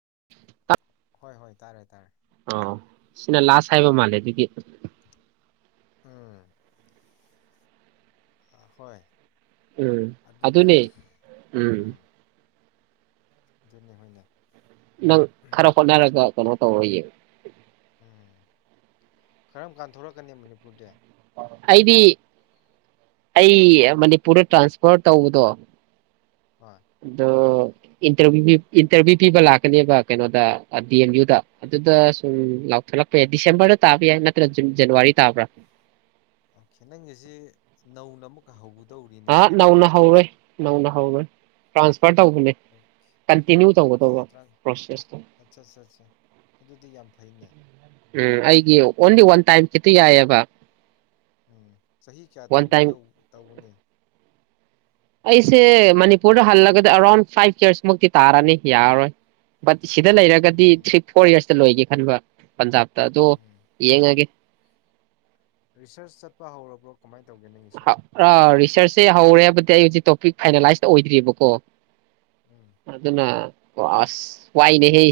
[unintelligible] ꯍꯣꯏ ꯍꯣꯏ ꯇꯥꯔꯦ ꯇꯥꯔꯦ ꯑ ꯁꯤꯅ ꯂꯥꯁ ꯍꯥꯏꯕ ꯃꯥꯜꯂꯦ ꯑꯗꯨꯒꯤ ꯎꯝ ꯑꯥ ꯍꯣꯏ ꯎꯝ ꯑꯗꯨꯗꯤ ꯑꯗꯨꯅꯦ ꯎꯝ ꯑꯗꯨꯅꯦ ꯍꯣꯏꯅꯦ ꯅꯪ ꯈꯔ ꯍꯣꯠꯅꯔꯒ ꯀꯩꯅꯣ ꯇꯧꯔꯣ ꯌꯦꯅꯣ ꯎꯝ ꯀꯔꯝ ꯀꯥꯟꯊꯣꯔꯛꯀꯅꯤ ꯃꯅꯤꯄꯨꯔꯗꯤ ꯑꯩꯗꯤ ꯑꯩ ꯃꯅꯤꯄꯨꯔꯗ ꯇ꯭ꯔꯥꯟꯁꯐꯔ ꯇꯧꯕꯗꯣ ꯍꯣꯏ ꯑꯗꯣ ꯏꯟꯇꯔꯕꯌ꯭ꯨꯒꯤꯞ ꯏꯟꯇꯔꯕꯌ꯭ꯨ ꯄꯤꯕ ꯂꯥꯛꯀꯅꯦꯕ ꯀꯩꯅꯣꯗ ꯗꯤ ꯑꯦꯝ ꯌꯨꯗ ꯑꯗꯨꯗ ꯁꯨꯝ ꯂꯥꯎꯊꯣꯂꯛꯄ ꯌꯥꯏ ꯗꯤꯁꯦꯝꯕꯔꯗ ꯇꯥꯕ ꯌꯥꯏ ꯅꯠꯇ꯭ꯔ ꯖꯟ ꯖꯅꯋꯥꯔꯤ ꯇꯥꯕ꯭ꯔꯥ ꯑꯣ ꯈꯦ ꯅꯪꯒꯤꯁꯤ ꯅꯧꯅ ꯑꯃꯨꯛꯀ ꯍꯧꯕ ꯑ ꯅꯧꯅ ꯍꯧꯔꯦ ꯅꯧꯅ ꯍꯧꯒꯔ꯭ꯦ ꯇ꯭ꯔꯥꯟꯁ ꯑꯣ ꯑꯣꯀꯦ ꯇꯔꯥ ꯄ꯭ꯔꯣꯁꯦꯁꯇꯣ ꯑꯠꯆꯥ ꯑꯠꯆꯥ ꯑꯗꯨꯗꯤ ꯌꯥꯝ ꯐꯩꯅꯦ ꯎꯝ ꯑꯩꯒꯤ ꯑꯣꯟꯂꯤ ꯋꯥꯟ ꯇꯥꯏꯝ ꯈꯤꯇ ꯌꯥꯏꯑꯕ ꯎꯝ ꯆꯍꯤ ꯀꯌꯥ ꯋꯥꯟ ꯇꯥꯏꯝ ꯇꯧꯒꯗꯧ ꯇꯧꯒꯅꯤ ꯑꯩꯁꯦ ꯃꯅꯤꯄꯨꯔꯗ ꯍꯜꯂꯒꯗꯤ ꯑꯔꯥꯎꯟ ꯐꯥꯏꯚ ꯏꯔꯁ ꯃꯨꯛꯇꯤ ꯇꯥꯔꯅꯤ ꯌꯥꯔꯔꯣꯏ ꯕꯠ ꯁꯤꯗ ꯂꯩꯔꯒꯗꯤ ꯎꯝ ꯊ꯭ꯔꯤ ꯐꯣꯔ ꯌꯔꯁꯇ ꯂꯣꯏꯒꯦ ꯈꯟꯕ ꯄꯟꯖꯥꯕꯇ ꯑꯗꯣ ꯎꯝ ꯌꯦꯡꯉꯒꯦ ꯔꯤꯁꯔꯁ ꯆꯠꯄ ꯍꯧꯔꯕ꯭ꯔꯣ ꯀꯃꯥꯏꯅ ꯇꯧꯒꯦ ꯅꯪꯒꯤꯁꯤꯕꯣ ꯔꯤꯁꯔꯁꯦ ꯍꯧꯔꯦ ꯍꯥꯏꯕꯗꯤ ꯑꯩ ꯍꯧꯖꯤꯛ ꯇꯣꯄꯤꯛ ꯐꯥꯏꯅꯦꯂꯥꯏꯁꯇ ꯑꯣꯏꯗ꯭ꯔꯤꯕꯀꯣ ꯑꯗꯨꯅ ꯑꯣ ꯑꯁ ꯋꯥꯏꯅꯦꯍꯦ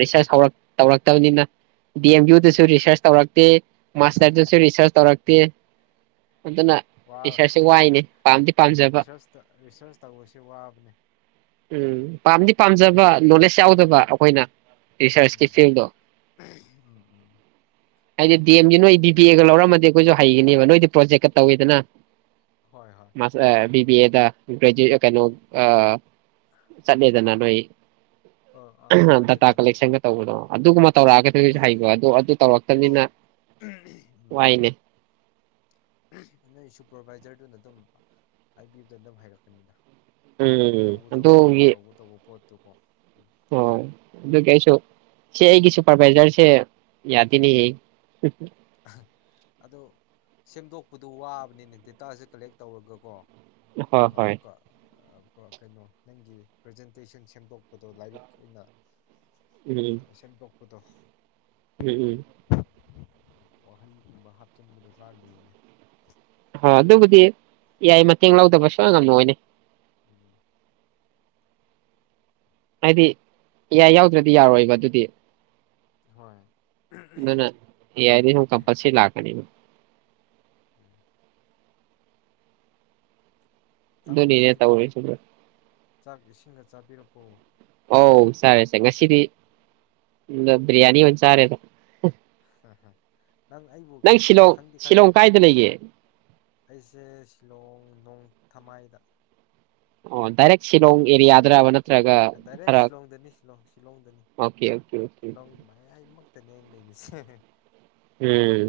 ꯔꯤꯁꯔꯁ ꯍꯧꯔꯛ ꯇꯧꯔꯛꯇꯕꯅꯤꯅ ꯗꯤ ꯑꯦꯝ ꯌꯨꯗꯁꯨ ꯎꯝ ꯔꯤꯁꯔꯁ ꯇꯧꯔꯛꯇꯦ ꯃꯥꯁꯇꯔꯗꯁꯨ ꯔꯤꯁꯔꯁ ꯇꯧꯔꯛꯇꯦ ꯇꯦ ꯑꯗꯨꯅ ꯋꯥ ꯔꯤꯁꯔꯁꯁꯦ ꯋꯥꯏꯅꯦ ꯄꯥꯝꯗꯤ ꯄꯥꯝꯖꯕ ꯔꯤꯁꯔꯁ ꯔꯤꯁꯔꯁ ꯇꯧꯕꯁꯦ ꯋꯥꯕꯅꯦ ꯎꯝ ꯄꯥꯝꯗꯤ ꯄꯥꯝꯖꯕ ꯅꯣꯂꯦꯖ ꯌꯥꯎꯗꯕ ꯍꯣꯏ ꯑꯩꯈꯣꯏꯅ ꯔꯤꯁꯔꯁꯀꯤ ꯎꯝ ꯐꯤꯜꯗꯣ ꯎꯝ ꯍꯥꯏꯗꯤ ꯗꯤ ꯑꯦꯝꯗꯤ ꯅꯣꯏ ꯕꯤ ꯄꯤ ꯑꯦꯒ ꯂꯧꯔꯝꯃꯗꯤ ꯑꯩꯈꯣꯏꯁꯨ ꯍꯩꯒꯅꯦꯕ ꯅꯣꯏꯗꯤ ꯄ꯭ꯔꯣꯖꯦꯛꯀ ꯇꯧꯋꯦꯗꯅ ꯍꯣꯏ ꯍꯣꯏ ꯃꯁ ꯑꯥ ꯕꯤꯞ ꯕꯤ ꯑꯦꯗ ꯒ꯭ꯔꯦꯖꯤ ꯀꯩꯅꯣ ꯑꯥ ꯆꯠꯂꯦꯗꯅ ꯅꯣꯏ ꯑꯥ ꯑꯥ ꯆꯠꯂꯦ ꯗꯇꯥ ꯆꯠꯂꯦ ꯀꯂꯦꯛꯁꯟꯒ ꯇꯧꯕꯗꯣ ꯑꯗꯨ ꯇꯧꯔꯛꯑꯒꯁꯨ ꯍꯩꯕ ꯑꯗꯣ ꯑꯗꯨ ꯑꯣ ꯇꯧꯔꯛꯇꯕꯅꯤꯅ ꯎꯝ ꯋꯥꯏꯅꯦ ꯅꯣꯏ ꯁꯨꯄꯔꯚꯥꯏꯖꯔꯗꯨꯅ ꯑꯗꯨꯝ ꯍꯥꯏꯕꯤꯕꯗ ꯑꯗꯨꯝ ꯍꯥꯏꯔꯛꯀꯅꯤꯗ ꯎꯝ ꯑꯗꯨꯣ ꯌꯦ ꯇꯨꯀꯣ ꯑꯣ ꯑꯗꯨ ꯑꯩꯁꯨ ꯁꯤ ꯎꯝ ꯑꯩꯒꯤ ꯁꯨꯄꯔꯚꯥꯏꯖꯔꯁꯦ ꯎꯝ ꯌꯥꯗꯤꯅꯤꯌꯦ ꯑꯗꯣ ꯁꯦꯝꯗꯣꯛꯄꯗꯨꯣ ꯋꯥꯕꯅꯤꯅꯦ ꯗꯦꯇꯥꯁꯦ ꯀꯂꯦꯛ ꯇꯧꯔꯒꯀꯣ ꯅꯪ ꯍꯣꯏ ꯍꯣꯏ ꯑꯃꯀꯥ ꯀꯩꯅꯣ ꯅꯪꯒꯤ ꯄ꯭ꯔꯖꯦꯟꯇꯦꯁꯟ ꯁꯦꯝꯗꯣꯛꯄꯗꯣ ꯂꯥꯏꯔꯤꯛ ꯑꯣꯏꯅ ꯎꯝ ꯀꯨꯗꯣꯡ ꯎꯝ ꯎꯝ ꯋꯥꯍꯟꯒꯨꯝꯕ ꯍꯥꯞꯆꯤꯟꯕꯗꯣ ꯈꯔ ꯂꯨꯏꯅꯦ ꯍ ꯑꯗꯨꯕꯨꯗꯤ ꯌꯥꯏ ꯃꯇꯦꯡ ꯂꯧꯗꯕꯁꯨ ꯑꯉꯝꯅꯅꯦ ꯎꯝ ꯍꯥꯏꯗꯤ ꯏꯏ ꯌꯥꯎꯗ꯭ꯔꯗꯤ ꯌꯥꯔꯣꯏꯕ ꯑꯗꯨꯗꯤ ꯍꯣꯏ ꯅꯅ ꯌꯥꯗꯤ ꯍꯨ ꯀ ꯄꯁꯤ ꯂꯥꯛꯀꯅꯤ ꯆꯥꯛꯁꯤ ꯑꯗꯨꯅꯤꯅꯦ ꯇꯧꯔꯤꯁꯤ ꯕ꯭ꯔꯣ ꯆꯥꯛ ꯏꯁꯤꯡꯒ ꯆꯥꯕꯤꯔ ꯎꯝ ꯑꯧ ꯆꯥꯔꯦ ꯁꯦ ꯉꯁꯤꯗꯤ ꯕ꯭ꯔꯤꯌꯥꯅꯤ ꯑꯣꯏꯅ ꯆꯥꯔꯦꯗ ꯅꯪ ꯑꯩꯕꯨ ꯅꯪ ꯁꯤꯂꯣꯡ ꯈꯪꯗꯤ ꯈꯪꯉꯤ ꯁꯤꯂꯣꯡ ꯀꯥꯏꯗ ꯂꯩꯒꯦ ꯑꯩꯁꯦ ꯁꯤꯂꯣꯡ ꯅꯣꯡ ꯊꯃꯥꯏꯗ ꯑꯣ ꯗꯥꯢꯔꯦꯛ ꯁꯤꯂꯣꯡ ꯑꯦꯔꯤꯌꯥꯗ꯭ꯔꯕ ꯅꯠꯇ꯭ꯔꯒ ꯗꯥꯏꯔꯦꯛ ꯈꯔ ꯁꯤꯂꯣꯡꯗꯅꯤ ꯁꯤꯂꯣꯡ ꯁꯤꯂꯣꯡꯗꯅꯤ ꯑꯣꯀꯦ ꯑꯣꯀꯦ ꯅꯦ ꯂꯩꯁꯦ ꯍ ꯍ ꯎꯝ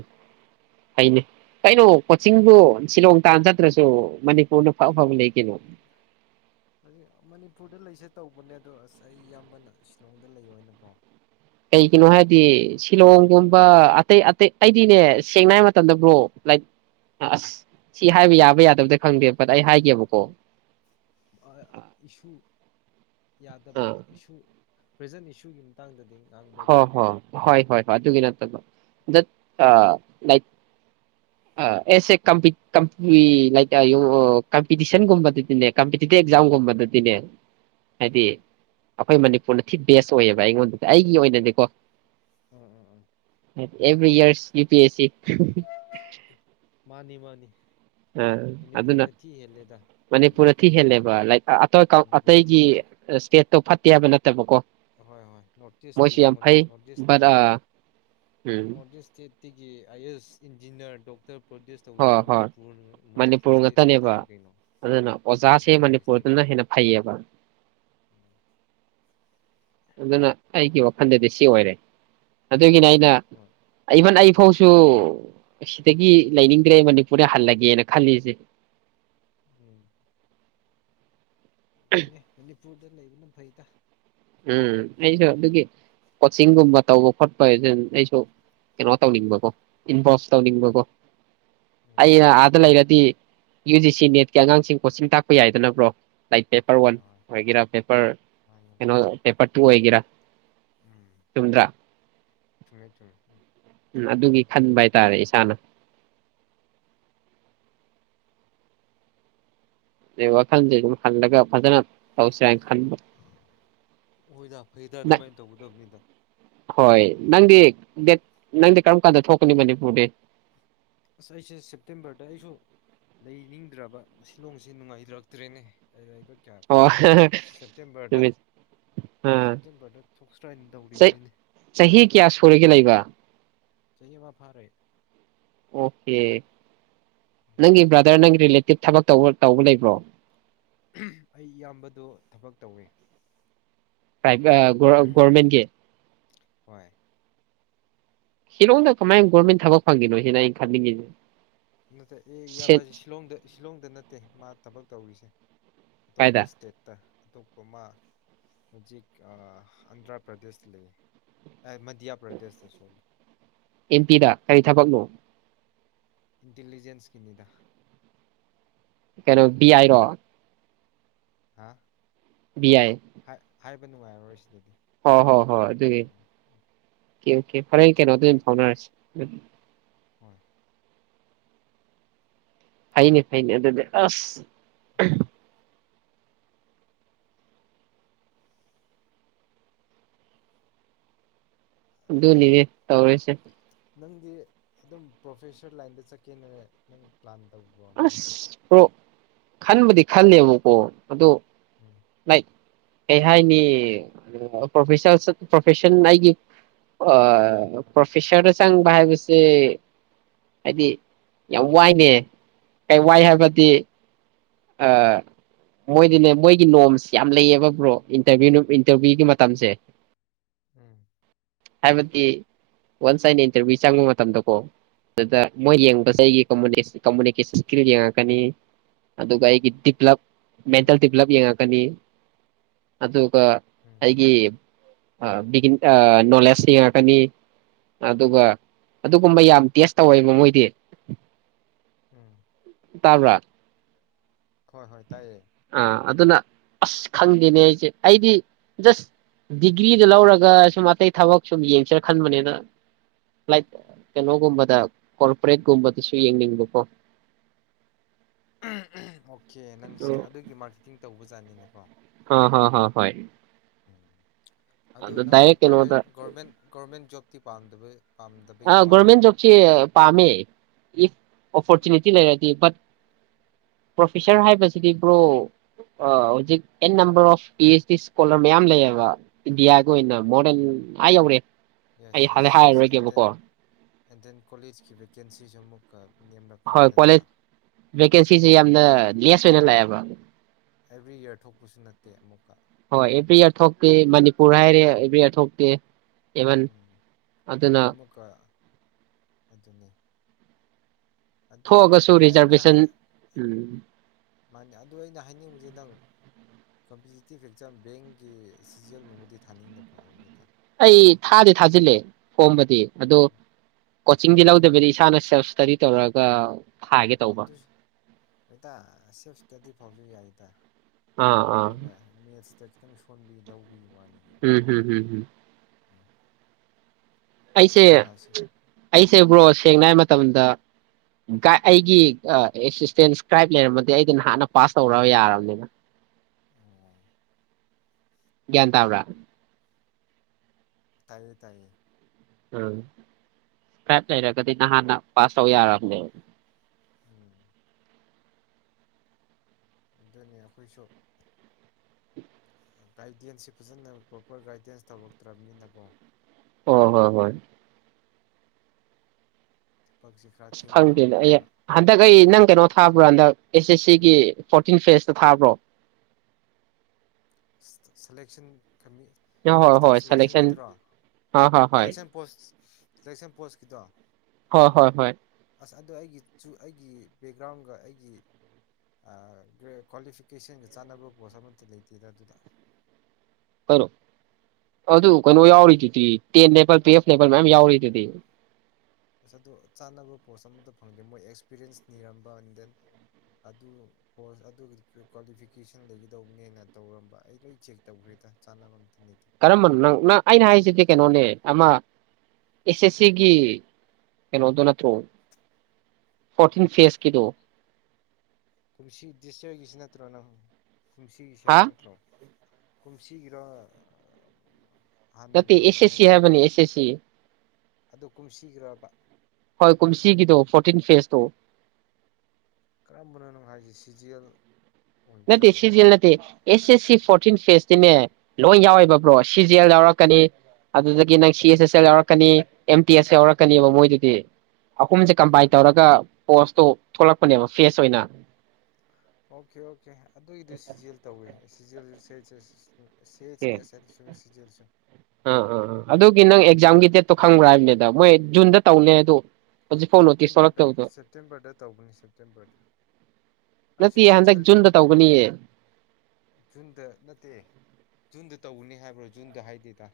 ꯐꯩꯅꯤ ꯀꯩꯅꯣ ꯀꯣꯆꯤꯡꯗꯨ ꯁꯤꯂꯣꯡ ꯇꯥꯟꯅ ꯆꯠꯇ꯭ꯔꯁꯨ ꯃꯅꯤꯄꯨꯔꯅ ꯐ ꯑꯐꯕ ꯂꯩ ꯀꯩꯅꯣ ꯃꯅꯤꯄꯨꯔꯗ ꯂꯩꯁꯦ ꯇꯧꯕꯅꯦ ꯑꯗꯣ ꯑꯁ ꯑꯩ ꯏꯌꯥꯝꯕꯅ ꯁꯤꯂꯣꯡꯗ ꯂꯩꯑꯣꯅꯀꯣ ꯀꯩꯒꯤꯅꯣ ꯍꯥꯏꯕꯗꯤ ꯁꯤꯂꯣꯡꯒꯨꯝꯕ ꯑꯇꯩ ꯑꯇꯩ ꯑꯩꯗꯤꯅꯦ ꯁꯦꯡꯅ ꯍꯥꯏ ꯃꯇꯝꯗ ꯕ꯭ꯔꯣ ꯂꯥꯏꯛ ꯑꯁ ꯁꯤ ꯍꯥꯏꯕ ꯌꯥꯕ ꯌꯥꯗꯕꯗꯤ ꯈꯪꯗꯦꯕ ꯕꯠꯑꯩ ꯍꯥꯏꯒꯦꯕꯀꯣ ꯏꯁꯨ ꯌꯥꯗꯕ ꯑꯥ ꯏꯁꯨ ꯄ꯭ꯔꯖꯦꯟ ꯏꯁꯨꯒꯤ ꯃꯇꯥꯡꯗꯗꯤ ꯉꯥꯡꯕ ꯍꯣ ꯌꯥꯗꯕꯅꯤ ꯍꯣꯏ ꯍꯣꯏ ꯍꯣꯏ ꯍꯣꯏ ꯑꯗꯨꯒꯤ ꯅꯠꯇꯕ ꯗꯠ ꯑ ꯂꯥꯏꯛ ꯑ ꯑꯦꯁ ꯂꯛ ꯀꯝꯄꯤꯇꯤꯁꯟꯒꯨꯝꯕꯗꯗꯤꯅꯦ ꯀꯝꯄꯤꯇꯤꯇꯤꯚ ꯑꯦꯛꯖꯥꯝꯒꯨꯝꯕꯗꯗꯤꯅꯦ ꯍꯥꯏꯗꯤ ꯍꯣꯏ ꯑꯩꯈꯣꯏ ꯃꯅꯤꯄꯨꯔꯅ ꯊꯤ ꯕꯦꯁ ꯑꯣꯏꯌꯦꯕ ꯑꯩꯉꯣꯟ ꯑꯩ ꯑꯣꯏꯅꯗꯤꯀꯣ ꯎꯝ ꯎꯝ ꯎꯝ ꯑꯦꯕ꯭ꯔꯤ ꯌꯥꯔ ꯌꯨ ꯄꯤ ꯑꯦꯁ ꯁꯤ ꯃꯥꯅꯤ ꯃꯥꯅꯤ ꯑꯥ ꯑꯗꯨꯅ ꯃꯅꯤꯄꯨꯔꯅ ꯊꯤ ꯍꯦꯜꯂꯦꯗ ꯎꯝ ꯃꯅꯤꯄꯨꯔꯗ ꯊꯤ ꯍꯦꯜꯂꯦꯕ ꯂꯥꯏꯛ ꯃꯅꯤꯄꯨꯔꯅ ꯊꯤ ꯑꯇꯩꯒꯤ ꯍꯦꯜꯂꯦ ꯏꯁꯇꯦꯠꯇꯣ ꯐꯠꯇꯦ ꯍꯥꯏꯕ ꯅꯠ ꯇꯠꯇ ꯄꯀꯣ ꯍꯣꯏ ꯍꯣꯏ ꯅꯣꯔꯠ ꯏꯁꯇ ꯌꯦꯡꯉꯨꯅꯦ north east but ah um north east ꯑꯤꯒꯤ I S engineer doctor produce ꯇꯧꯔꯤꯁꯦ ꯍꯣꯏ ꯍꯣꯏ ꯃꯅꯤꯄꯨꯔ ꯃꯅꯤꯄꯨꯔ ꯏꯁꯇꯦꯠ ꯉꯥꯛꯇꯅꯤ ꯀꯩꯅꯣ ꯑꯗꯨꯅ ꯑꯇꯣꯞꯄ ꯑꯣꯖꯥꯁꯦ ꯀꯔꯤ ꯏꯁꯇꯦꯠ ꯃꯅꯤꯄꯨꯔꯗꯅ ꯍꯦꯟꯅ ꯐꯩꯌꯦꯕ ꯑꯗꯨꯅ ꯑꯩꯒꯤ ꯋꯥꯈꯜꯗꯗꯤ ꯁꯤ ꯑꯣꯏꯔꯦ ꯑꯗꯨꯒꯤꯅꯤ ꯍꯣꯏ ꯏꯚꯟ ꯑꯩ ꯁꯣꯁꯨ ꯁꯤꯗꯒꯤ ꯂꯩꯅꯤꯡꯗ꯭ꯔꯦ ꯃꯅꯤꯄꯨꯔꯗ ꯍꯜꯂꯒꯦꯅ ꯈꯜꯂꯤꯁꯦ ꯎꯝ ꯑꯗꯨꯅꯦ ꯃꯅꯤꯄꯨꯔꯗ ꯂꯩꯕꯅ ꯐꯩꯇ ꯎꯝ ꯑꯩꯁꯨ ꯑꯗꯨꯒꯤ ꯀꯣꯆꯤꯡꯒꯨꯝꯕ ꯇꯧꯕ ꯈꯣꯠꯄꯅ ꯑꯩꯁꯨ ꯀꯩꯅꯣ ꯇꯧꯅꯤꯡꯕꯀꯣ ꯏꯟꯚꯣꯁ ꯑꯣ ꯇꯧꯅꯤꯡꯕꯀꯣ ꯎꯝ ꯑꯩꯅ ꯑꯥꯗ ꯂꯩꯔꯗꯤ ꯌꯨ ꯖꯤ ꯁꯤ ꯅꯦꯠꯀꯤ ꯑꯉꯥꯡꯁꯤꯡ ꯀꯣꯆꯤꯡ ꯇꯥꯛꯄ ꯌꯥꯏꯗꯅ ꯕ꯭ꯔꯣ ꯂꯥꯏꯛ ꯄꯦꯄꯔ ꯋꯥꯟ ꯍꯣꯏ ꯍꯣꯏ ꯑꯣꯏꯒꯦꯔꯥ ꯄꯦꯄꯔ ꯃꯥꯅꯤ ꯃꯥꯅꯤ ꯄꯦꯄ꯭ꯔ ꯇꯨ ꯑꯣꯏꯒꯦꯔꯥ ꯎꯝ ꯆꯨꯝꯗ꯭ꯔꯥ ꯆꯨꯝꯃꯦ ꯆꯨꯝꯃꯦ ꯎꯝ ꯑꯗꯨꯒꯤ ꯈꯟꯕ ꯍꯥꯏꯇꯥꯔꯦ ꯏꯁꯥꯅ ꯋꯥ ꯈꯜꯖꯦ ꯑꯗꯨꯝ ꯍꯜꯂꯥꯒ ꯐꯖꯅ ꯇꯧꯁꯤꯔ ꯈꯟꯕ ꯍꯣꯏꯗ ꯐꯩꯗ ꯅꯪ ꯑꯗꯨꯃꯥꯏꯅ ꯇꯧꯒꯗꯕꯅꯤꯗ ꯗ ꯅꯪꯗꯤ ꯀꯔꯝ ꯀꯥꯟꯗ ꯊꯣꯛꯀꯅꯤ ꯃꯅꯤꯄꯨꯔꯗꯤ ꯑꯁ ꯑꯩꯁꯦ ꯁꯦꯞꯇꯦꯝꯕꯔꯗ ꯑꯩꯁꯨ ꯂꯩꯅꯤꯡꯗ꯭ꯔꯕ ꯁꯤꯂꯣꯡꯁꯦ ꯅꯨꯡꯉꯥꯏꯖꯔꯛꯇ꯭ꯔꯦꯅꯦ ꯂꯩꯕ ꯀꯌꯥ ꯀꯣ ꯑꯣ ꯑꯗꯨꯒꯤ ꯁꯦꯞꯇꯦꯝꯕꯔꯗ ꯅꯨꯃꯤꯠ ꯑꯥ ꯁꯦꯞꯇꯦꯝꯕꯔꯗ ꯊꯣꯛꯁ꯭ꯔꯅ ꯆꯩ ꯇꯧꯔꯤꯕꯅꯤꯅꯦ ꯆꯍꯤ ꯀꯌꯥ ꯁꯨꯔꯒꯦ ꯂꯩꯕ ꯆꯌꯦ ꯋꯥꯄꯥꯔꯦ ꯑꯣꯀꯦ ꯅꯪꯒꯤ ꯕ꯭ꯔꯥꯗꯔ ꯅꯪꯒꯤ ꯔꯤꯂꯦꯇꯤꯞ ꯊꯕꯛ ꯇ ꯇꯧꯕ ꯂꯩꯕ꯭ꯔꯣ ꯑꯩ ꯏꯌꯥꯝꯕꯗ ꯊꯕꯛ ꯇꯧꯋꯤ ꯥꯏꯚ ꯣꯔꯃꯦꯟ ꯀ ꯍꯣꯏ ꯁꯤꯂꯣꯡꯗ ꯀꯃꯥꯏꯅ ꯒꯣꯔꯃꯦꯟ ꯊꯕꯛ ꯐꯪꯈꯤꯅꯣ ꯁꯤꯅ ꯑꯩꯅ ꯈꯟꯅꯤꯡꯉꯤꯁꯦ ꯅꯠꯇ ꯑꯦ ꯁꯦꯠ ꯏꯌꯥꯝꯕꯁꯦ ꯁꯤꯂꯣꯡꯗ ꯁꯤꯂꯣꯡꯗ ꯅꯠꯇꯦ ꯃꯥ ꯊꯕꯛ ꯇꯧꯔꯤꯁꯦ ꯑꯇꯣꯞꯄ ꯀꯥꯏꯗ ꯏꯁꯇꯦꯠꯇ ꯑꯇꯣꯞꯄ ꯑꯃ ꯍꯧꯖꯤꯛ ꯑꯟꯗ꯭ꯔꯥ ꯄ꯭ꯔꯗꯦꯁ ꯂꯩ ꯃꯙ꯭ꯌꯥ ꯄ꯭ꯔꯗꯦꯁꯇ ꯁꯣꯔꯤ ꯑꯦꯝ ꯄꯤꯗ ꯀꯔꯤ ꯊꯕꯛꯅꯣ ꯏꯟꯇꯂꯤꯖꯦꯟꯁꯀꯤꯅꯤꯗ ꯀꯩꯅꯣ ꯑꯥꯏꯔꯣ ꯍꯥꯥ ꯕꯤ ꯑꯏ ꯍꯥꯏꯕ ꯅꯨꯡꯉꯥꯏꯔꯔꯣꯏ ꯁꯤꯗꯗꯤ ꯍ ꯍꯣꯏ ꯍꯣꯏ ꯑꯗꯨꯒꯤꯀꯦ ꯐꯔꯦꯟ ꯀꯩꯅꯩꯅꯣ ꯑꯗꯨ ꯐꯥꯎꯅꯔꯁꯤ ꯍꯣꯏ ꯐꯩꯅꯤ ꯐꯩꯅꯤ ꯑꯗꯨꯗꯤ ꯑꯁ ꯎꯝ ꯑꯗꯨꯅꯤꯅꯦ ꯇꯧꯔꯁꯦ ꯅꯪꯗꯤ ꯑꯗꯨꯝ ꯄ꯭ꯔꯣꯐꯦꯁꯔ ꯂꯥꯏꯟꯗ ꯆꯠꯀꯦꯅꯅꯦ ꯅꯪ ꯄ꯭ꯂꯥꯟ ꯇꯧꯕ꯭ꯔꯣ ꯅꯪꯒꯤꯁꯦ ꯑꯁ ꯄꯣ ꯈꯟꯕꯗꯤ ꯈꯂꯦꯕꯀꯣ ꯑꯗꯨꯗꯣ ꯎꯝ ꯂꯩ ꯀꯩ ꯍꯥꯏꯅꯤ ꯄꯣ ꯄ꯭ꯔꯣꯐꯦꯁꯟ ꯑꯩꯒꯤ ꯄ꯭ꯔꯣꯐꯦꯁꯔꯗ ꯆꯪꯕ ꯍꯥꯏꯕꯁꯦ ꯍꯥꯏꯗꯤ ꯌꯥꯝ ꯋꯥꯏꯅꯦ ꯀꯩ ꯋꯥꯏ ꯍꯥꯏꯕꯗꯤ ꯃꯣꯏꯗꯤꯅꯦ ꯃꯣꯏꯒꯤ ꯅꯣꯝꯁ ꯌꯥꯝ ꯂꯩꯌꯦꯕ ꯕ꯭ꯔꯣ ꯏꯟꯇꯚꯨ ꯏꯟꯇꯔꯚꯤꯌꯨꯒꯤ ꯃꯇꯝꯁꯦ ꯎꯝ ꯍꯥꯏꯕꯗꯤ ꯋꯥꯟꯁ ꯑꯩꯅ ꯏꯟꯇꯔꯚꯤꯌꯨ ꯆꯪꯕ ꯃꯇꯝꯗꯀꯣ ꯑꯗꯨꯗ ꯃꯣꯏ ꯌꯦꯡ ꯁꯃ ꯍꯣꯏ ꯀꯃꯨꯅꯤꯀꯦꯁꯟ ꯀꯉ ꯀꯅꯤ ꯑꯗꯨꯒ ꯑꯩꯒꯤ ꯗꯤꯞꯂꯞ ꯃꯦꯟꯇꯦꯜ ꯎꯝ ꯗꯤꯕꯂꯞ ꯌꯦꯡꯉꯛꯀꯅꯤ ꯑꯗꯨ ꯎꯝ ꯑꯩꯒꯤ ꯕꯤ ꯅꯣꯂꯦꯖ ꯌꯦꯡꯉꯛꯀꯅꯤ ꯑꯗꯨꯒ ꯎꯝ ꯑꯗꯨꯒꯨꯝꯕ ꯌꯥꯝ ꯇꯦꯁ ꯇꯧꯋꯦ ꯃꯃꯣꯏꯗꯤ ꯎꯝ ꯇꯕꯔꯥ? ꯍꯣꯏ - ꯍꯣꯏ ꯇꯥꯏꯌꯦ꯫ ꯑꯥ ꯑꯗꯨꯅ ꯑꯁ ꯈꯪꯗꯦꯅꯦ ꯑꯩꯁꯦ ꯑꯩꯗꯤ ꯖꯁ ꯗꯤꯒ꯭ꯔꯤꯗ ꯂꯧꯔꯒ ꯁꯨꯝ ꯑꯇꯩ ꯊꯕꯛ ꯁꯨꯝ ꯌꯦꯡꯁꯔ ꯈꯟꯕꯅꯤꯅ ꯂꯥꯏꯛ ꯀꯩꯅꯣꯒꯨꯝꯕꯗ ꯀꯣꯔꯄꯣꯔꯦꯠꯀꯨꯝꯕꯗꯁꯨ ꯌꯦꯡꯅꯤꯡꯕꯀꯣ ꯎꯝ ꯎꯝ꯫ ꯑꯣ ꯀꯦ ꯅꯪꯁꯦ ꯑꯗꯨꯒꯤ ꯃꯥꯔꯀꯦꯇꯤꯡ ꯇꯧꯕ ꯖꯅꯤꯅꯦꯀꯣ ꯑ ꯍ ꯍ ꯍꯣꯏ꯫ ꯎꯝ ꯑꯗꯨ ꯅꯪꯗꯤ ꯗꯥꯏꯔꯦꯛ ꯄ꯭ꯔꯥꯏꯚꯦꯠ ꯀꯩꯅꯣꯗ ꯒꯃꯦꯟ ꯒꯣꯔꯃꯦꯟ ꯖꯣꯕ [unintelligible] ꯑ ꯒꯣꯔꯃꯦꯟ ꯖꯣꯕꯁꯤ ꯄꯥꯝꯃꯦ ꯏꯐ ꯎꯝ ꯑꯣꯄꯣꯔꯆꯨꯅꯤꯇꯤ ꯂꯩꯔꯗꯤ ꯕꯠ ꯄ꯭ꯔꯣꯐꯦꯁꯔ ꯍꯥꯏꯕꯁꯤꯗꯤ ꯕ꯭ꯔꯣ ꯍꯧꯖꯤꯛ and number of P H D scholar ꯃꯌꯥꯝ ꯂꯩꯌꯦꯕ ꯏꯟꯗꯤꯌꯥꯒꯤ ꯑꯣꯏꯅ ꯃꯣꯗꯦꯜ ꯎꯝ ꯑ ꯌꯧꯔꯦ ꯑꯩ ꯌꯦꯁ ꯌꯦꯁ ꯌꯦꯁ ꯑꯦꯟ ꯍꯥꯏꯔꯔꯣꯏꯒꯦꯕ ꯑꯦꯟ ꯗꯦꯟ ꯀꯣꯂꯦꯖꯀꯤ ꯚꯦꯀꯦꯟꯁꯤꯁꯨ ꯑꯃꯨꯛ [unintelligible] ꯍꯣꯏ ꯀꯣꯂꯦꯖ ꯚꯦꯀꯦꯟꯁꯤꯁꯦ ꯑꯦꯕ꯭ꯔꯤ ꯌꯥꯝꯅ ꯌꯔ ꯂꯦꯁ ꯑꯣꯏꯅ ꯂꯥꯛꯑꯦꯕ ꯑꯦꯕ꯭ꯔꯤ ꯏꯔ ꯊꯣꯛꯄꯁꯨ ꯅꯠꯇꯦ ꯑꯃꯨꯛꯀ ꯍꯣꯏ ꯑꯦꯚ꯭ꯔꯤ ꯏꯌꯥꯔ ꯊꯣꯛꯇꯦ ꯃꯅꯤꯄꯨꯔ ꯍꯥꯏꯔꯦ ꯑꯦꯚ꯭ꯔꯤ ꯏꯌꯥꯔ ꯊꯣꯛꯇꯦ ꯏꯕꯟ ꯎꯝ ꯑꯗꯨꯅ ꯑꯃꯨꯛꯀ ꯑꯗꯨꯅꯤ ꯑꯗꯨ ꯊꯣꯛꯑꯒꯁꯨ ꯑꯗꯨ ꯑꯩꯅ ꯔꯤꯖꯔꯚꯦꯁꯟ ꯎꯝ ꯃꯥꯅꯦ ꯑꯗꯨ ꯑꯩꯅ ꯍꯥꯏꯅꯤꯡꯕꯁꯦ ꯈꯤꯇꯥꯪ ꯀꯝꯄꯤꯇꯤꯇꯤꯞ ꯑꯦꯛꯖꯥꯝ ꯕꯦꯡꯒꯤ ꯁꯤꯖꯦꯜꯒꯨꯝꯕꯗꯤ ꯊꯥꯅꯤꯡꯗꯕꯔꯣ ꯍꯥꯏꯝꯅꯤꯗ ꯫ ꯑꯩ ꯊꯥꯗꯤ- ꯊꯥꯖꯤꯜꯂꯦ ꯐꯣꯝꯕꯗꯤ ꯑꯗꯨꯗꯣ ꯀꯣꯆꯤꯡꯗꯤ ꯂꯧꯗꯕꯤꯗꯤ ꯏꯁꯥꯅ ꯁꯦꯜꯞ ꯏꯁꯇꯗꯤ ꯇꯧꯔꯒ ꯊꯥꯒꯦ ꯇꯧꯕ ꯑꯗꯨ ꯍꯇꯥ ꯁꯦꯜꯄ ꯏꯁꯇꯗꯤ ꯐ ꯌꯥꯏꯗ ꯑꯥ ꯑꯥ ꯑꯈꯣꯏꯅ ꯃꯦꯠꯁꯇꯥ ꯈꯤꯇꯪ ꯁꯣꯟꯕꯤ ꯂꯧꯕꯤꯨ ꯋꯥꯅꯤ ꯀꯩꯅꯣ ꯎꯝ ꯍꯝ ꯎꯝ꯫ ꯎꯝ ꯑꯩꯁꯦ ꯑꯪꯀꯥꯁꯦ ꯎꯝ ꯑꯩꯁꯦ ꯕ꯭ꯔꯣ ꯁꯦꯡꯅ ꯍꯥꯏ ꯃꯇꯝꯗ ꯑꯩꯒꯤ ꯑꯦꯁꯤꯁꯇꯦꯟꯁ ꯀ꯭ꯔꯥꯏꯞ ꯂꯩꯔꯝꯃꯗꯤ ꯑꯩꯗꯤ ꯅꯍꯥꯟꯅ ꯄꯥꯁ ꯇꯧ ꯌꯥꯔꯕꯅꯤꯗ꯫ ꯑꯣ ꯒꯌ꯭ꯥꯟ ꯇꯕꯔꯥ? ꯇꯥꯏꯌꯦ ꯇꯥꯏꯌꯦ ꯎꯝ ꯐꯥꯏꯞ ꯂꯩꯔꯒꯗꯤ ꯅꯍꯥꯟꯅ ꯄꯥꯁ ꯇꯧ ꯌꯥꯔꯑꯝꯅꯦ ꯎꯝ ꯑꯗꯨꯅꯤ ꯑꯩꯈꯣꯏꯁꯨ ꯒꯥꯏꯗꯦꯟꯁꯁꯤꯦ ꯐꯖꯅ ꯄ꯭ꯔꯣꯄꯔ ꯒꯥꯏꯗꯦꯟꯁ ꯇꯧꯔꯛꯇ꯭ꯔꯕꯅꯤꯅꯀꯣ ꯑꯣ ꯍꯣ ꯍꯣꯏ ꯊꯕꯛꯁꯦ ꯈꯔ ꯊꯦꯡꯅ ꯍꯪꯅ ꯍꯧꯕꯅꯤꯅ ꯍꯒ ꯑꯩ ꯅꯪ ꯀꯩꯅꯣ ꯊꯥꯕ꯭ꯔꯥ ꯍꯟꯗꯛ ꯑꯦꯁ ꯑꯦꯁ ꯁꯤꯒꯤ ꯐꯣꯔꯇꯤꯟ ꯐꯦꯖꯇ ꯊꯥꯕ꯭ꯔꯣ ꯁꯂꯦꯛꯦꯛꯁꯟ ꯍꯣꯏ ꯍꯣꯏ ꯏꯁꯇꯥꯞ ꯁꯦꯂꯦꯛꯁꯟ ꯁꯦꯂꯦꯛꯁꯟꯒꯤꯗꯨꯔꯣ ꯍꯣꯏ ꯍꯣꯏ ꯍꯣꯏ ꯁꯦꯂꯦꯛꯁꯟ ꯄꯣꯁ ꯁꯂꯦꯛꯁꯟ ꯄꯣꯁ ꯈꯤꯗ ꯍꯣꯏ ꯍꯣꯏ ꯍꯣꯏ ꯑꯁ ꯑꯗꯣ ꯑꯩꯒꯤꯁꯨ ꯑꯩꯒꯤ ꯕꯦꯛꯒ꯭ꯔꯥꯎꯟꯒ ꯑꯩꯒꯤ ꯀ꯭ꯋꯥꯂꯤꯐꯤꯀꯦꯁꯟꯒ ꯆꯥꯟꯅꯕ ꯄꯣꯁ ꯑꯃꯠꯇ ꯂꯩꯇꯦ ꯊꯗ ꯑꯗꯨꯗ ꯀꯩꯅꯣ ꯑꯗꯨ ꯀꯩꯅꯣ ꯌꯥꯎꯔꯤꯗꯨꯗꯤ ꯇꯦꯄ ꯇꯋꯦ ꯃꯌꯥꯝ ꯌꯥꯎꯔꯤꯗꯨ ꯑꯁ ꯑꯗꯨꯣ ꯆꯥꯅꯕ ꯄꯣꯁ ꯑꯃꯇ ꯐꯪꯗꯦ ꯃꯣꯏ ꯑꯦꯛꯁꯄꯤꯔꯤꯌꯦꯟꯁ ꯅꯤꯔꯝꯕ ꯑꯦꯟ ꯗꯦꯟ ꯑꯗꯨ ꯄꯣꯁ ꯑꯗꯨꯒꯤ ꯀ꯭ꯋꯥꯂꯤꯐꯤꯀꯦꯁꯟ ꯂꯩꯒꯗꯧꯕꯅꯦꯅ ꯇꯧꯔꯝꯕ ꯑꯩ ꯂꯣꯏ ꯆꯦꯛ ꯇꯧꯈ꯭ꯔꯦꯗ ꯆꯥꯅꯕ ꯂꯩꯇꯦ ꯀꯔꯝꯕꯅꯣ ꯅꯪ ꯅꯪ ꯑꯩꯅ ꯍꯥꯏꯁꯤꯗꯤ ꯀꯩꯅꯣꯅꯦ ꯑꯃ ꯑꯦꯁ ꯑꯦꯁ ꯁꯤꯒꯤ ꯀꯩꯅꯣꯗꯣ ꯅꯠꯇ꯭ꯔꯣ ꯐꯣꯔꯇꯤꯟ ꯐꯦꯁꯀꯤꯗꯣ ꯀꯁꯤꯤ ꯎꯁ ꯀꯁꯤ ꯅꯠꯇ꯭ꯔꯣꯅ ꯀꯨꯝꯁꯤꯒꯤꯁ ꯍꯥ ꯍꯥꯏꯕ ꯅꯠꯇ꯭ꯔꯣ ꯀꯨꯝꯁꯤꯒꯤꯔꯣ ꯅꯇꯩ ꯍꯥꯟꯅꯒꯤꯔꯣ ꯑꯦꯁ ꯑꯦꯁ ꯁꯤ ꯍꯥꯏꯕꯅꯤ ꯑꯦꯁ ꯑꯦ ꯁꯤ ꯑꯗꯨ ꯀꯨꯝꯁꯤꯈ꯭ꯔꯕ ꯍꯣꯏ ꯀꯨꯝꯁꯤꯒꯤꯗꯣ ꯐꯣꯔꯇꯤꯟ ꯐꯦꯁꯇꯣ ꯀꯔꯝꯕꯅꯣꯅꯪ ꯍꯥꯏꯁꯤ ꯁꯤꯖꯤꯦꯜ ꯅ ꯁꯤꯖꯤ ꯅ ꯑꯦꯁ ꯑꯦꯁ ꯐ ꯐꯇꯤꯟ ꯐꯦꯁꯇꯤꯅꯦ ꯂꯣꯏ ꯌꯥꯎꯋꯦꯕ꯭ꯔꯣ ꯁꯤ ꯖꯤ ꯑꯦꯜ ꯌꯥꯎꯔꯛꯀꯅꯤ ꯑꯗꯨꯗꯒꯤ ꯅꯪ ꯁꯤ ꯑꯦꯁ ꯑꯦꯁ ꯑꯦꯜ ꯌꯥꯎꯔꯛꯀꯅꯤ ꯑꯦꯝ ꯇꯤ ꯑꯦꯁ ꯌꯥꯎꯔꯛꯀꯅꯤꯕ ꯃꯣꯏꯗꯨꯗꯤ ꯑꯍꯨꯝꯁꯦ ꯎꯝ ꯀꯝꯕꯥꯏꯟ ꯇꯧꯔꯒ ꯄꯣꯁꯇꯣ ꯊꯣꯛꯂꯛꯄꯅꯦꯕ ꯐꯦꯁ ꯑꯣꯏꯅ ꯑꯣ ꯑꯣꯀꯦ ꯑꯣꯀꯦ ꯑꯗꯨꯒꯤꯗꯨ ꯁꯤꯖꯦꯜ ꯇꯧꯋꯦ ꯁꯤꯖꯦꯜꯗꯨ ꯆꯩꯆꯦꯁꯤꯅꯤ ꯑꯦ ꯁꯤ ꯦꯜꯁ ꯑꯥ ꯑꯥ ꯑ ꯑꯗꯨꯒꯤ ꯅꯪ ꯑꯦꯛꯖꯥꯝꯒꯤ ꯗꯦꯠꯇꯣ ꯈꯪꯕ꯭ꯔꯥ ꯍꯥꯏꯕꯅꯤꯗ ꯃꯣꯏ ꯖꯨꯟꯗ ꯇꯧꯅꯦ ꯑꯗꯣ ꯍꯧꯖꯤꯛꯐꯥꯎ ꯅꯣꯇꯤꯁ ꯁꯦꯞꯇꯦꯝꯕꯔꯗ ꯊꯣꯛꯂꯛꯇꯕꯗꯣ ꯁꯦꯞꯇꯦꯝꯕꯔꯗ ꯇꯧꯕꯅꯤ ꯁꯦꯞꯇꯦꯝꯕꯔꯗ ꯑꯩꯁꯨ ꯅꯠꯇꯦ ꯍꯟꯗꯛ ꯁꯤꯖꯦꯜꯗꯤ ꯐꯣꯏ ꯖꯨꯟꯗ ꯇꯧꯒꯅꯤꯌꯦ ꯖꯨꯟꯗ ꯅꯠꯇꯦꯖꯗ ꯇꯧꯅꯤ ꯍꯥꯏꯕ꯭ꯔꯣ ꯖꯨꯟꯗ ꯍꯥꯏꯗꯦꯗ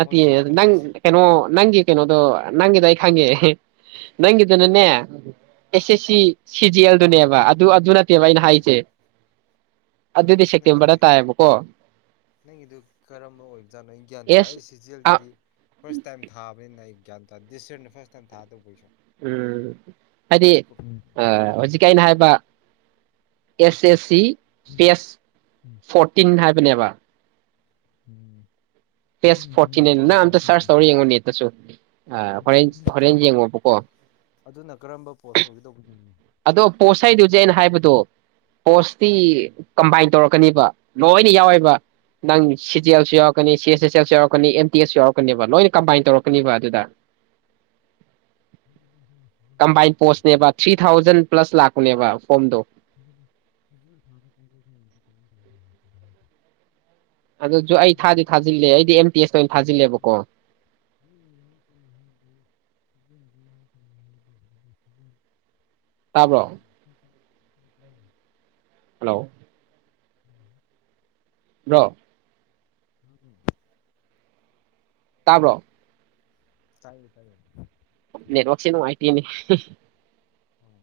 ꯃꯣꯏ ꯐꯣꯔꯝ ꯐꯤꯜ ꯅꯪ ꯑꯞꯁꯤ ꯀꯩꯅꯣ ꯅꯪꯤ ꯀꯩꯅꯣꯣ ꯅꯪꯗ ꯈꯪꯉꯦ ꯅꯪꯒꯤꯗꯨꯅꯅꯦ ꯑꯦꯁꯦ ꯁꯤ ꯎꯝ ꯁꯤꯖꯤ ꯑꯜ ꯑꯗꯨꯅꯦꯕ ꯑꯗꯨ ꯑꯗꯨꯅꯠ ꯀꯩꯕ ꯑꯩꯅ ꯍꯣꯏ ꯍꯥꯏꯁꯦ ꯑꯗꯨꯗꯤ ꯑꯁ ꯅꯪꯒꯤꯗꯨ ꯁꯦꯞꯇꯦꯝꯕꯔꯗ ꯇꯥꯏꯌꯦꯕꯀꯣ ꯅꯪꯒꯤꯗꯨ ꯀꯔꯝꯕ ꯑꯣꯏꯕꯖꯥꯠꯅꯣ ꯑꯩ ꯒ꯭ꯌꯥꯟ ꯇꯥꯏ ꯑꯦꯁ ꯑꯁ ꯁꯤꯖꯤ ꯑꯥ ꯑꯦꯜꯒꯤꯗꯤ ꯐꯥꯔꯁ ꯇꯥꯏꯝ ꯊꯥꯕꯅꯤꯅ ꯑꯩ ꯒ꯭ꯌꯥꯟ ꯇꯥꯗꯦ ꯗꯤꯁ ꯌꯥꯔꯅ ꯐ꯭ꯔꯥꯁ ꯇꯥꯏꯝ ꯊꯥꯗꯧꯕꯣꯏꯁꯨ ꯎꯝ ꯍꯥꯏꯗꯤ ꯑ ꯍꯧꯖꯤꯛ ꯑꯩꯅ ꯍꯥꯏꯕ ꯑꯦꯁ ꯑꯦꯁ ꯁꯤ ꯐꯦꯁ ꯐꯣꯔꯇꯤꯟ ꯍꯥꯏꯔ ꯕꯅꯦꯕ ꯎꯝ ꯎꯝ ꯎꯝ ꯄꯦꯖ ꯑꯗꯨꯅ ꯀꯔꯝꯕ ꯐꯣꯔꯇꯤꯅꯥꯟ ꯀꯣꯜ ꯅꯪ ꯑꯝꯇ ꯁꯔ꯭ꯁ ꯇꯧꯒꯗꯧꯕ ꯇꯧꯔ ꯌꯦꯡꯉꯣ ꯅꯦꯠꯇꯁꯨ ꯍꯣꯔꯦꯟ ꯍꯣꯔꯦꯟ ꯀꯔꯝꯕ ꯌꯦꯡꯉꯣꯕꯀꯣ ꯑꯗꯨꯅ ꯀꯔꯝꯕ ꯄꯣꯁ ꯑꯣꯏꯒꯗꯧꯕꯅꯣ ꯑꯗꯣ ꯄꯣꯠꯁꯗꯨꯁꯦ ꯑꯩꯅ ꯍꯥꯏꯕꯗꯣ ꯄꯣꯁꯇꯤ ꯀꯝꯕꯥꯏꯟ ꯇꯧꯔꯛꯀꯅꯤꯕ ꯂꯣꯏꯅ ꯌꯥꯎꯋꯦꯕ ꯅꯪ ꯁꯤꯖꯦꯜꯁꯨ ꯌꯥꯎꯔꯛꯀꯅꯤ ꯁꯤ ꯁꯦꯜ ꯌꯥꯎꯔꯛꯀꯅꯤ ꯑꯦꯝ ꯇꯤ ꯑꯦꯁꯁꯨ ꯌꯥꯎꯔꯛꯀꯅꯦꯕ ꯂꯣꯏꯅ ꯀꯝꯕꯥꯏꯟ ꯇꯧꯔꯛꯀꯅꯦꯕ ꯑꯗꯨꯗ ꯀꯝꯕꯥꯏꯟ ꯄꯣꯁꯅꯦꯕ ꯊ꯭ꯔꯤ ꯊꯥꯎꯖꯟ ꯄ꯭ꯂꯁ ꯂꯥꯛꯄꯅꯦꯕ ꯐꯣꯝꯗꯣ [unintelligible] ꯑꯗꯨꯁꯨ ꯑꯩ ꯊꯥꯗꯤ ꯊꯥꯖꯤꯜꯂꯦ ꯑꯩꯗꯤ ꯑꯦꯝ ꯇꯤ ꯑꯦꯁꯇ ꯑꯣꯏꯅ ꯊꯥꯖꯤꯜꯂꯦꯕꯀꯣ ꯇꯥꯕ꯭ꯔꯣ [inaudible] ꯍꯜꯂꯣ ꯔꯣ [unintelligible] ꯇꯥꯕ꯭ꯔꯣ ꯇꯥꯏꯦ ꯇꯥꯏ ꯅꯦꯠꯋꯥꯛꯁꯦ ꯅꯨꯉꯥꯏꯇꯦꯅꯦ ꯍꯣꯏ